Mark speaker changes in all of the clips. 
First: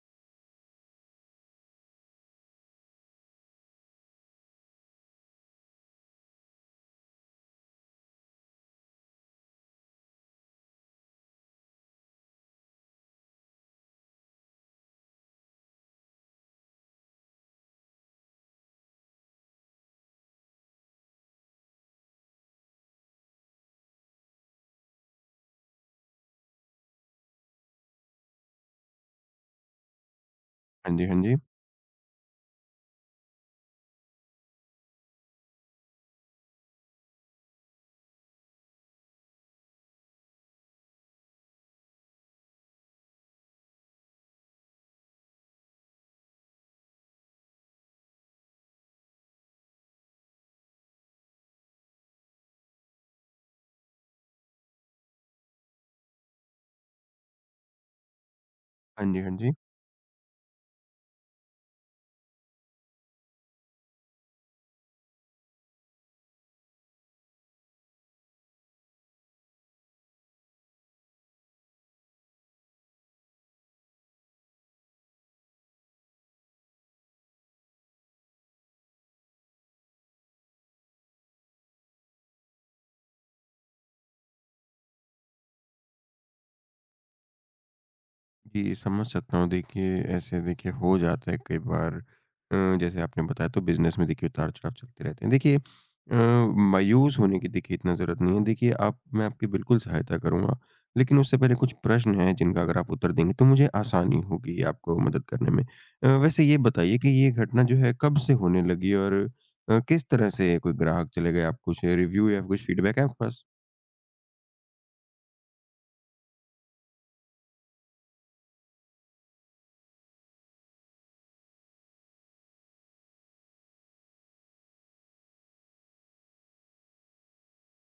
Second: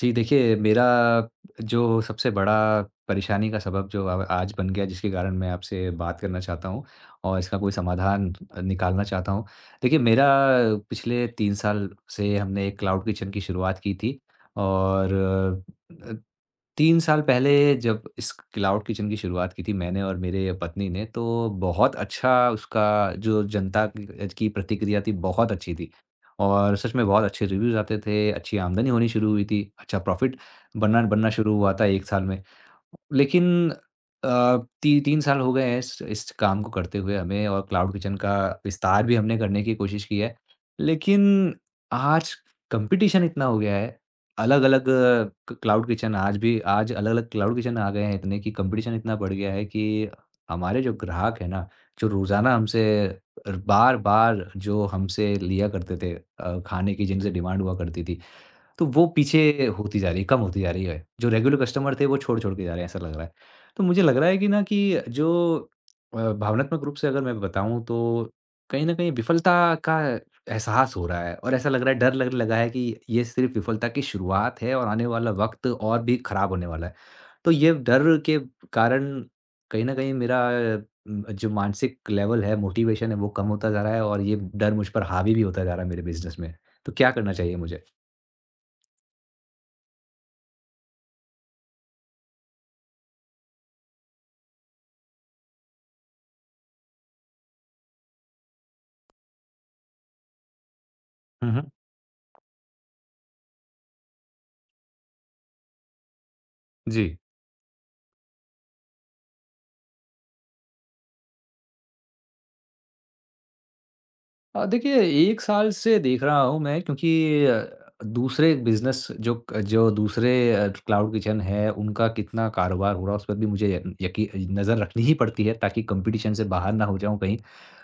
Speaker 1: जी, देखिए मेरा जो सबसे बड़ा परेशानी का सबब जो आज बन गया, जिसके कारण मैं आपसे बात करना चाहता हूँ और इसका कोई समाधान निकालना चाहता हूँ। देखिए, मेरा पिछले 3 साल से हमने एक क्लाउड किचन की शुरुआत की थी, और 3 साल पहले जब इस क्लाउड किचन की शुरुआत की थी मैंने और मेरे पत्नी ने, तो बहुत अच्छा उसका जो जनता की प्रतिक्रिया थी, बहुत अच्छी थी। और सच में बहुत अच्छे रिव्यूज़ आते थे, अच्छी आमदनी होनी शुरू हुई थी, अच्छा प्रॉफ़िट
Speaker 2: हाँ
Speaker 1: बनना
Speaker 2: जी, हाँ
Speaker 1: बनना
Speaker 2: जी।
Speaker 1: शुरू हुआ था 1 साल में। लेकिन अ, ती 3 साल हो गए हैं इस काम को करते हुए हमें, और क्लाउड किचन का विस्तार भी हमने करने की कोशिश की है। लेकिन आज कॉम्पिटिशन इतना हो गया है, अलग-अलग क क्लाउड किचन आज भी आज अलग-अलग क्लाउड किचन आ गए हैं इतने कि कॉम्पिटिशन इतना बढ़ गया है कि हमारे जो ग्राहक हैं ना, जो रोज़ाना हमसे बार-बार जो हमसे लिया करते थे, खाने की जिनसे डिमांड हुआ करती थी, तो वो
Speaker 2: हाँ जी, हाँ जी।
Speaker 1: पीछे होती जा रही है, कम होती जा रही है। जो रेगुलर कस्टमर थे, वो छोड़-छोड़ के जा रहे हैं, ऐसा लग रहा है। तो मुझे लग रहा है कि ना कि जो भावनात्मक रूप से अगर मैं बताऊँ, तो कहीं न कहीं विफलता का एहसास हो रहा है, और ऐसा लग रहा है, डर लगने लगा है कि ये सिर्फ़ विफलता की शुरुआत है और आने वाला वक़्त और भी ख़राब होने वाला है। तो ये डर के कारण कहीं न कहीं मेरा जो मानसिक लेवल है, मोटिवेशन है, वो कम होता जा रहा है, और ये डर मुझ पर हावी भी होता जा रहा है मेरे बिज़नेस में। तो क्या करना चाहिए मुझे?
Speaker 2: जी, समझ सकता हूँ। देखिए, ऐसे देखिए हो जाता है कई बार। जैसे आपने बताया, तो बिज़नेस में देखिए उतार-चढ़ाव चलते रहते हैं। देखिए, मायूस होने की देखिए इतना ज़रूरत नहीं है। देखिए, आप, मैं आपकी बिल्कुल सहायता करूँगा, लेकिन उससे
Speaker 1: हुँ,
Speaker 2: पहले कुछ
Speaker 1: हुँ।
Speaker 2: प्रश्न हैं, जिनका अगर आप उत्तर देंगे तो मुझे आसानी होगी आपको मदद करने में। वैसे ये बताइए कि
Speaker 1: जी।
Speaker 2: ये घटना जो है कब से होने लगी और किस तरह से कोई ग्राहक चले गए? आप कुछ रिव्यू या कुछ फीडबैक है आपके पास?
Speaker 1: देखिए, 1 साल से देख रहा हूँ मैं, क्योंकि दूसरे बिज़नेस, जो दूसरे क्लाउड किचन है, उनका कितना कारोबार हो रहा है, उस पर भी मुझे यक यकी नज़र रखनी ही पड़ती है, ताकि कॉम्पिटिशन से बाहर ना हो जाऊँ कहीं।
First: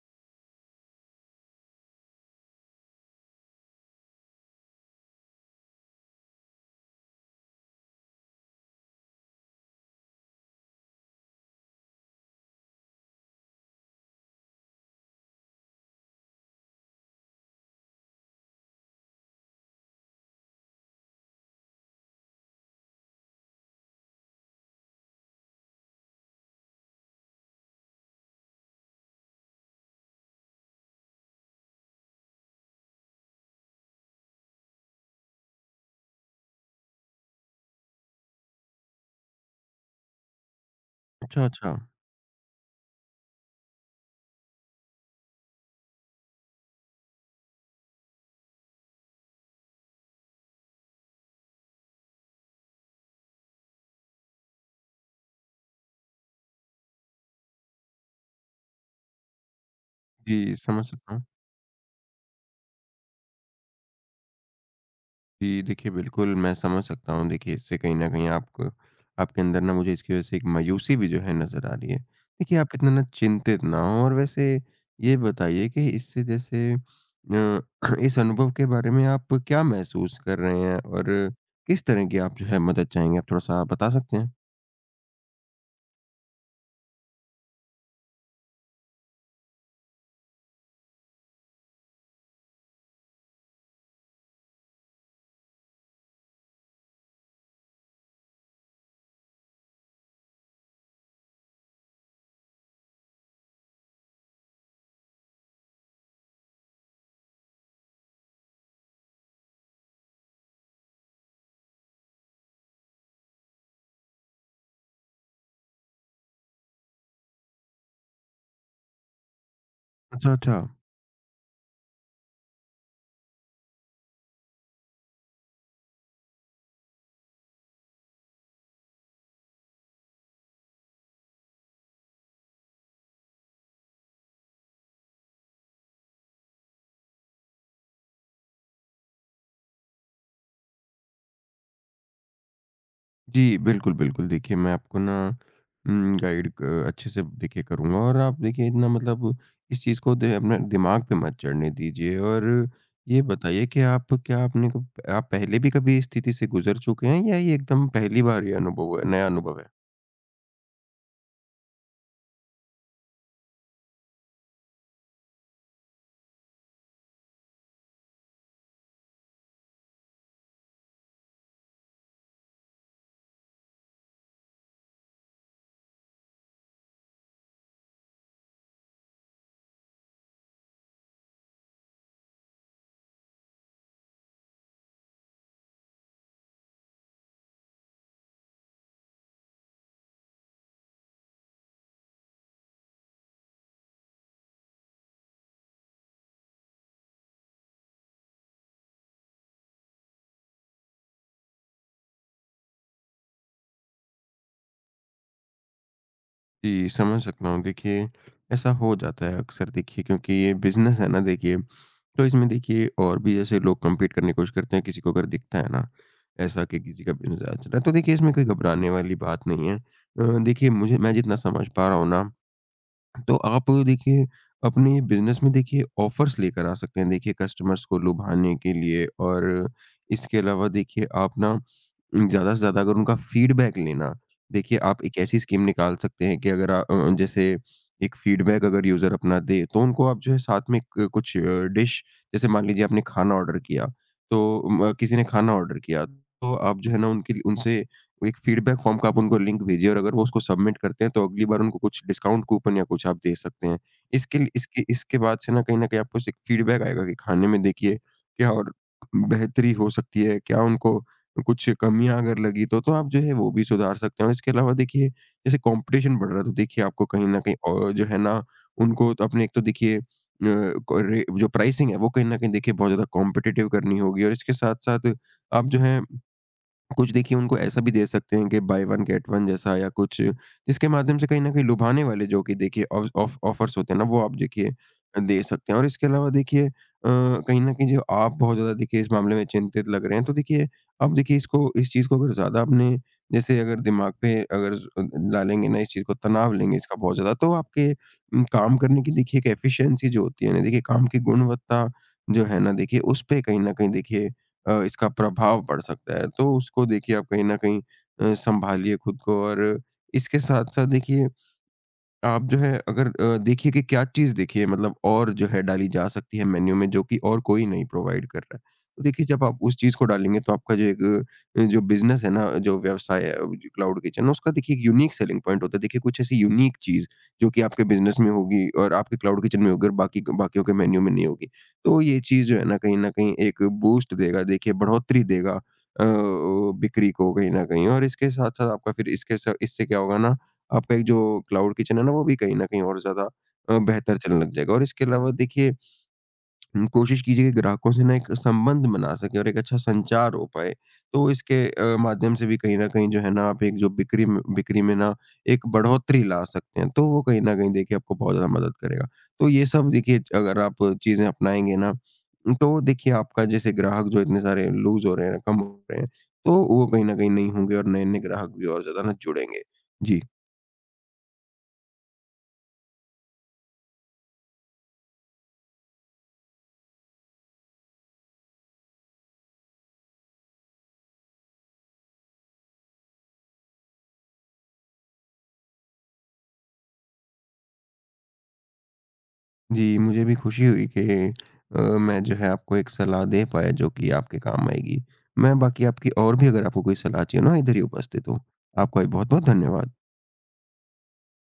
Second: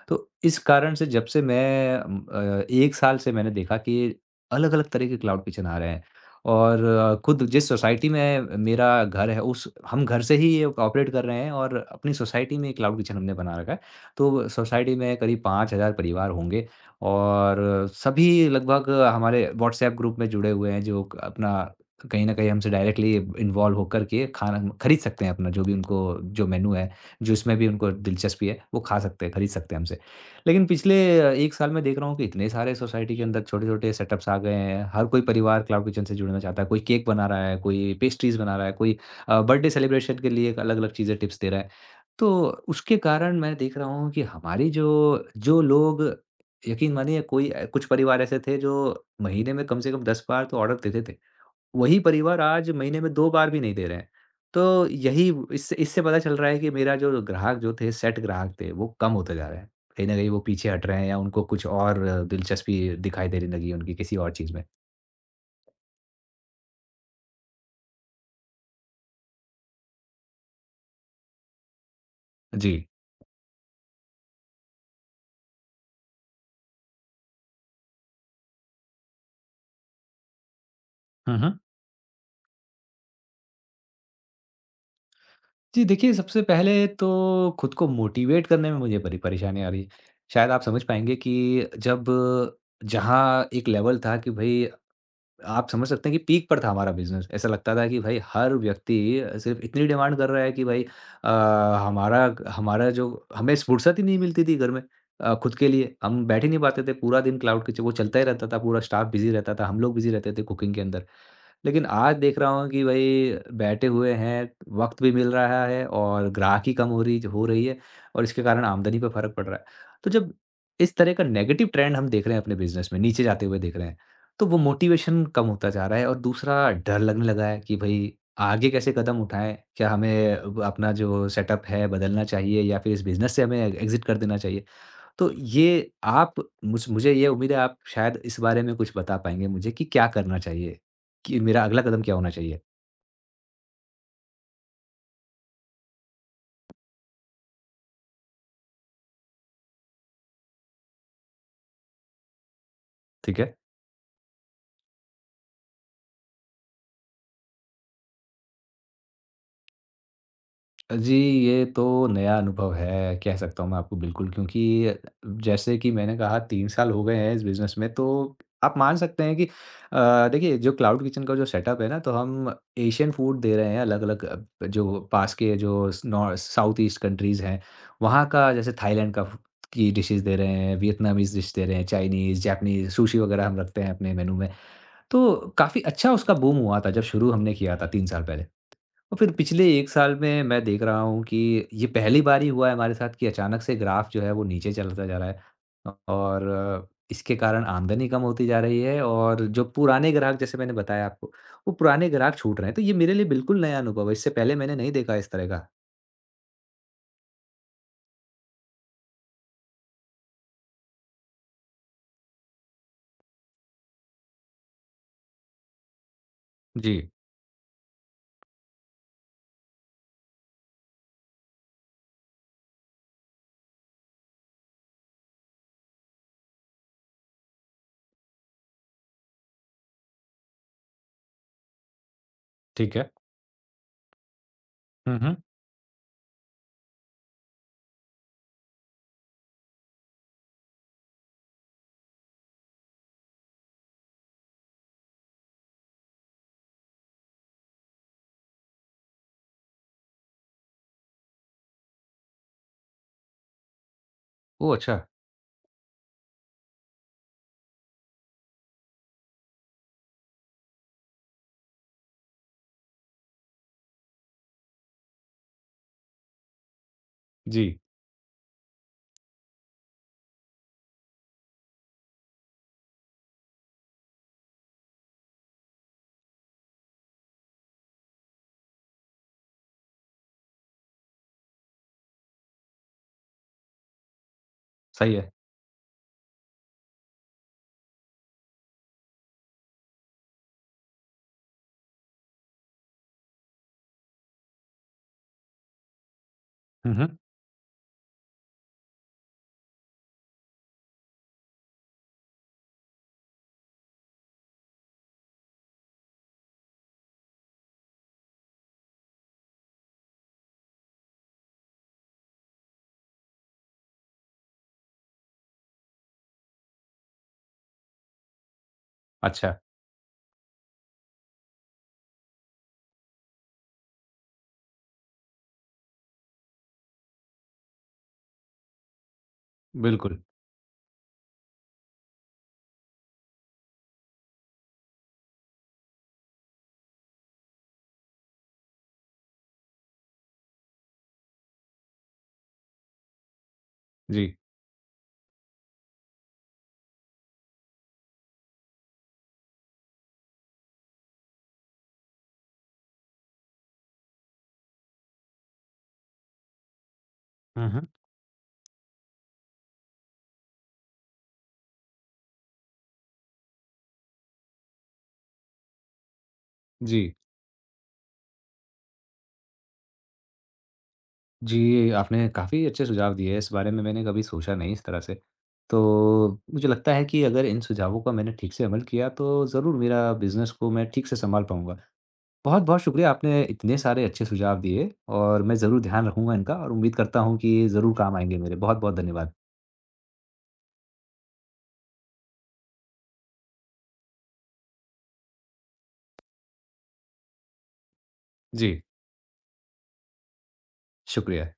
Speaker 1: तो इस कारण से जब से मैं 1 साल से मैंने देखा कि अलग-अलग तरह के क्लाउड किचन आ रहे हैं, और खुद जिस सोसाइटी में मेरा घर है, उस हम घर से ही ये ऑपरेट कर रहे हैं, और अपनी सोसाइटी में ये क्लाउड किचन हमने बना रखा है। तो सोसाइटी में करीब 5,000 परिवार होंगे, और सभी लगभग हमारे व्हाट्सएप ग्रुप में जुड़े हुए हैं, जो क अपना, कहीं न कहीं हमसे डायरेक्टली इन्वॉल्व होकर के खाना खरीद सकते हैं, अपना जो भी उनको, जो मेनू है, जो इसमें भी उनको दिलचस्पी है, वो खा सकते हैं, खरीद सकते हैं हमसे। लेकिन पिछले 1 साल में देख रहा हूँ कि इतने सारे सोसाइटी के अंदर छोटे-छोटे सेटअप्स आ गए हैं। हर कोई परिवार क्लाउड किचन से जुड़ना चाहता है, कोई केक बना रहा है, कोई पेस्ट्रीज़ बना रहा है, कोई बर्थडे सेलिब्रेशन के लिए अलग-अलग चीज़ें, टिप्स
Speaker 2: अच्छा,
Speaker 1: दे रहा है।
Speaker 2: अच्छा।
Speaker 1: तो उसके कारण मैं देख रहा हूँ कि हमारी जो जो लोग, यकीन मानिए कोई, कुछ परिवार ऐसे थे जो महीने में कम से कम 10 बार तो ऑर्डर देते थे। वही परिवार आज महीने में 2 बार भी नहीं दे रहे हैं। तो यही, इससे इससे पता चल रहा है कि मेरा जो ग्राहक, जो थे, सेट ग्राहक थे, वो कम होते जा रहे हैं। कहीं न कहीं वो
Speaker 2: जी,
Speaker 1: पीछे
Speaker 2: समझ
Speaker 1: हट रहे हैं,
Speaker 2: सकता
Speaker 1: या
Speaker 2: हूँ।
Speaker 1: उनको कुछ और दिलचस्पी दिखाई देने लगी है, उनकी किसी और चीज़ में।
Speaker 2: जी, देखिए, बिल्कुल मैं समझ सकता हूँ। देखिए, इससे कहीं न कहीं आपको, आपके अंदर ना मुझे इसकी वज़ह से एक मायूसी भी जो है नज़र आ रही है। देखिए, आप
Speaker 1: जी।
Speaker 2: इतना ना चिंतित ना हों और वैसे ये बताइए कि इससे जैसे इस अनुभव के बारे में आप क्या महसूस कर रहे हैं और
Speaker 1: हुँ, हुँ।
Speaker 2: किस तरह की आप जो है मदद चाहेंगे? आप थोड़ा-सा बता सकते हैं?
Speaker 1: जी, देखिए, सबसे पहले तो खुद को मोटिवेट करने में मुझे बड़ी परेशानी आ रही है। शायद आप समझ पाएँगे कि जब जहाँ एक लेवल था कि भई, आप समझ सकते हैं कि पीक पर था हमारा बिज़नेस। ऐसा लगता था कि भई हर व्यक्ति सिर्फ़ इतनी डिमांड कर रहा है कि भई, हमारा हमारा जो, हमें फुर्सत ही नहीं मिलती थी घर में, खुद के लिए। हम बैठ ही नहीं पाते थे, पूरा दिन क्लाउड किचन वो चलता ही रहता था, पूरा स्टाफ बिज़ी रहता था, हम लोग बिज़ी रहते थे कुकिंग के अंदर। लेकिन आज देख रहा हूँ कि भई, बैठे हुए हैं, वक़्त भी मिल रहा है, और ग्राहकी कम हो रही है, और इसके कारण आमदनी पे फ़र्क पड़ रहा है। तो
Speaker 2: अच्छा,
Speaker 1: जब
Speaker 2: अच्छा।
Speaker 1: इस तरह का नेगेटिव ट्रेंड हम देख रहे हैं अपने बिज़नेस में, नीचे जाते हुए देख रहे हैं, तो वो मोटिवेशन कम होता जा रहा है, और दूसरा, डर लगने लगा है कि भई आगे कैसे कदम उठाएँ? क्या हमें ब अपना जो सेटअप है बदलना चाहिए, या फिर इस बिज़नेस से हमें एग्ज़िट कर देना चाहिए? तो ये आप, मुझे ये उम्मीद है, आप शायद इस बारे में कुछ बता पाएँगे मुझे कि क्या करना चाहिए? कि मेरा अगला कदम क्या होना चाहिए?
Speaker 2: जी, बिल्कुल, बिल्कुल। देखिए, मैं आपको ना गाइड क अच्छे से देखिए करूँगा और आप देखिए इतना मतलब इस चीज़ को दे अपने दिमाग पे मत चढ़ने दीजिए। और ये
Speaker 1: ठीक है।
Speaker 2: बताइए कि आप क्या, आपने कब, आप पहले भी कभी इस स्थिति से गुज़र चुके हैं या ये एकदम पहली बार ये अनुभव हुआ है, नया अनुभव है?
Speaker 1: जी, ये तो नया अनुभव है, कह सकता हूँ मैं आपको बिल्कुल, क्योंकि जैसे कि मैंने कहा, 3 साल हो गए हैं इस बिज़नेस में, तो आप मान सकते हैं कि देखिए, जो क्लाउड किचन का जो सेटअप है ना, तो हम एशियन फूड दे रहे हैं, अलग-अलग, जो पास के, जो स नॉ साउथ ईस्ट कंट्रीज़ हैं, वहाँ का, जैसे थाईलैंड का फ की डिशेज़ दे रहे हैं, वियतनामीज़ डिश दे रहे हैं, चाइनीज़, जापानीज़, सुशी वगैरह हम रखते हैं अपने मेनू में। तो काफ़ी अच्छा उसका बूम हुआ था जब शुरू हमने किया था 3 साल पहले। और फिर पिछले 1 साल में मैं देख रहा हूँ कि ये पहली बार ही हुआ है हमारे साथ कि अचानक से ग्राफ़ जो है, वो नीचे चलता जा रहा है। और इसके कारण आमदनी कम होती जा रही है, और जो पुराने ग्राहक, जैसे मैंने बताया आपको, वो पुराने ग्राहक छूट रहे हैं। तो ये मेरे लिए बिल्कुल नया अनुभव है, इससे पहले मैंने नहीं देखा इस तरह का।
Speaker 2: जी, समझ सकता हूँ। देखिए, ऐसा हो जाता है अक्सर देखिए, क्योंकि ये बिज़नेस है ना देखिए, तो इसमें देखिए और भी जैसे लोग कम्पीट करने की कोशिश करते हैं, किसी को अगर दिखता है ना, ऐसा कि
Speaker 1: जी,
Speaker 2: किसी का बिज़नेस ज़्यादा चल रहा है, तो देखिए इसमें कोई घबराने वाली बात नहीं है। देखिए, मुझे, मैं जितना समझ पा रहा हूँ ना, तो आप देखिए अपने बिज़नेस में देखिए ऑफ़र्स लेकर आ सकते हैं देखिए कस्टमर्स को लुभाने के लिए। और इसके अलावा देखिए आप ना ज़्यादा से ज़्यादा अगर
Speaker 1: ठीक है।
Speaker 2: उनका फ़ीडबैक लेना, देखिए आप एक
Speaker 1: हुँ, हुँ।
Speaker 2: ऐसी स्कीम निकाल सकते हैं कि अगर आ जैसे एक फ़ीडबैक अगर यूज़र अपना दे, तो उनको आप जो है साथ में क कुछ डिश, जैसे मान लीजिए आपने खाना ऑर्डर किया, तो म किसी ने खाना ऑर्डर किया, तो आप जो है ना उनके लिए, उनसे एक फीडबैक फॉर्म का आप उनको लिंक भेजिए और अगर वो उसको सबमिट करते हैं, तो अगली बार उनको कुछ डिस्काउंट कूपन या कुछ आप दे सकते हैं। इसके लि
Speaker 1: ओह!
Speaker 2: इसके
Speaker 1: अच्छा,
Speaker 2: इसके बाद से ना कहीं न कहीं आपको एक फीडबैक आएगा कि खाने में देखिए क्या और बेहतरी हो सकती है, क्या उनको कुछ कमियाँ अगर लगी तो आप जो है वो भी सुधार सकते हैं। और इसके अलावा देखिए, जैसे कॉम्पिटिशन बढ़ रहा है, तो देखिए आपको कहीं न कहीं
Speaker 1: जी,
Speaker 2: जो है ना, उनको, तो अपने एक तो देखिए क रे जो प्राइसिंग है वो कहीं न कहीं देखिए बहुत ज़्यादा कॉम्पिटिटिव करनी होगी। और इसके साथ-साथ आप जो है कुछ देखिए उनको ऐसा भी दे सकते हैं कि बाय वन गेट वन जैसा, या कुछ जिसके माध्यम से कहीं न कहीं लुभाने वाले जो कि देखिए ऑफ ऑफ ऑफर्स होते हैं ना, वो आप देखिए
Speaker 1: सही है।
Speaker 2: दे सकते हैं। और इसके अलावा देखिए, कहीं न कहीं जो आप बहुत ज़्यादा देखिए इस मामले में चिंतित लग रहे हैं, तो देखिए आप देखिए इसको, इस चीज़ को अगर ज़्यादा अपने, जैसे अगर दिमाग पे अगर डालेंगे ना इस चीज़ को, तनाव लेंगे
Speaker 1: हुँ,
Speaker 2: इसका बहुत
Speaker 1: हुँ।
Speaker 2: ज़्यादा, तो आपके काम करने की देखिए एक एफिशिएंसी जो होती है ना, देखिए काम की गुणवत्ता जो है ना, देखिए उस पे कहीं न कहीं देखिए इसका प्रभाव पड़ सकता है। तो उसको देखिए आप कहीं न कहीं सँभालिए खुद को। और इसके साथ-साथ देखिए आप जो है अगर देखिए कि क्या चीज़ देखिए मतलब और जो है डाली जा सकती है मेन्यू में, जो कि और कोई नहीं प्रोवाइड कर रहा है। तो देखिए जब
Speaker 1: अच्छा,
Speaker 2: आप उस चीज़ को डालेंगे, तो आपका जो एक जो बिज़नेस है ना, जो व्यवसाय है, क्लाउड किचन, उसका देखिए एक यूनिक सेलिंग पॉइंट होता है। देखिए कुछ ऐसी यूनिक चीज़ जो कि आपके बिज़नेस में होगी और आपके क्लाउड किचन में होगी और
Speaker 1: बिल्कुल,
Speaker 2: बाकी बाकियों के मेन्यू में नहीं होगी। तो ये चीज़ जो है ना, कहीं न कहीं एक बूस्ट देगा, देखिए बढ़ोतरी देगा अ, बिक्री को कहीं न कहीं। और इसके साथ-साथ आपका फिर इसके स इससे क्या होगा ना, आपका एक जो क्लाउड किचन है ना, वो भी कहीं न कहीं और ज़्यादा बेहतर
Speaker 1: जी।
Speaker 2: चलने लग जाएगा। और इसके अलावा देखिए, कोशिश कीजिए कि ग्राहकों से ना एक संबंध बना सकें और एक अच्छा संचार हो पाए। तो इसके माध्यम से भी कहीं न कहीं जो है ना, आप एक जो बिक्री में ना एक बढ़ोतरी ला सकते हैं, तो वो कहीं न
Speaker 1: हुँ,
Speaker 2: कहीं
Speaker 1: हुँ,
Speaker 2: देखिए आपको बहुत ज़्यादा मदद करेगा। तो ये सब देखिए अगर आप चीज़ें अपनाएँगे ना, तो देखिए आपका जैसे ग्राहक जो इतने सारे लूज़ हो रहे हैं, कम हो रहे हैं, तो वो कहीं
Speaker 1: जी।
Speaker 2: न कहीं नहीं होंगे और नए-नए ग्राहक भी और ज़्यादा ना जुड़ेंगे। जी।
Speaker 1: जी, आपने काफ़ी अच्छे सुझाव दिए हैं। इस बारे में मैंने कभी सोचा नहीं इस तरह से। तो मुझे लगता है कि अगर इन सुझावों का मैंने ठीक से अमल किया, तो ज़रूर मेरा बिज़नेस को मैं ठीक से संभाल पाऊँगा। बहुत-बहुत शुक्रिया, आपने इतने सारे अच्छे सुझाव दिए, और मैं ज़रूर ध्यान रखूँगा इनका, और उम्मीद करता हूँ कि ये ज़रूर काम आएँगे मेरे। बहुत-बहुत धन्यवाद।
Speaker 2: जी, मुझे भी खुशी हुई कि मैं जो है आपको एक सलाह दे पाया जो कि आपके काम आएगी। मैं बाकी आपकी और भी अगर आपको कोई सलाह चाहिए हो ना, इधर ही उपस्थित हूँ।
Speaker 1: जी,
Speaker 2: आपका भी बहुत-बहुत धन्यवाद।
Speaker 1: शुक्रिया।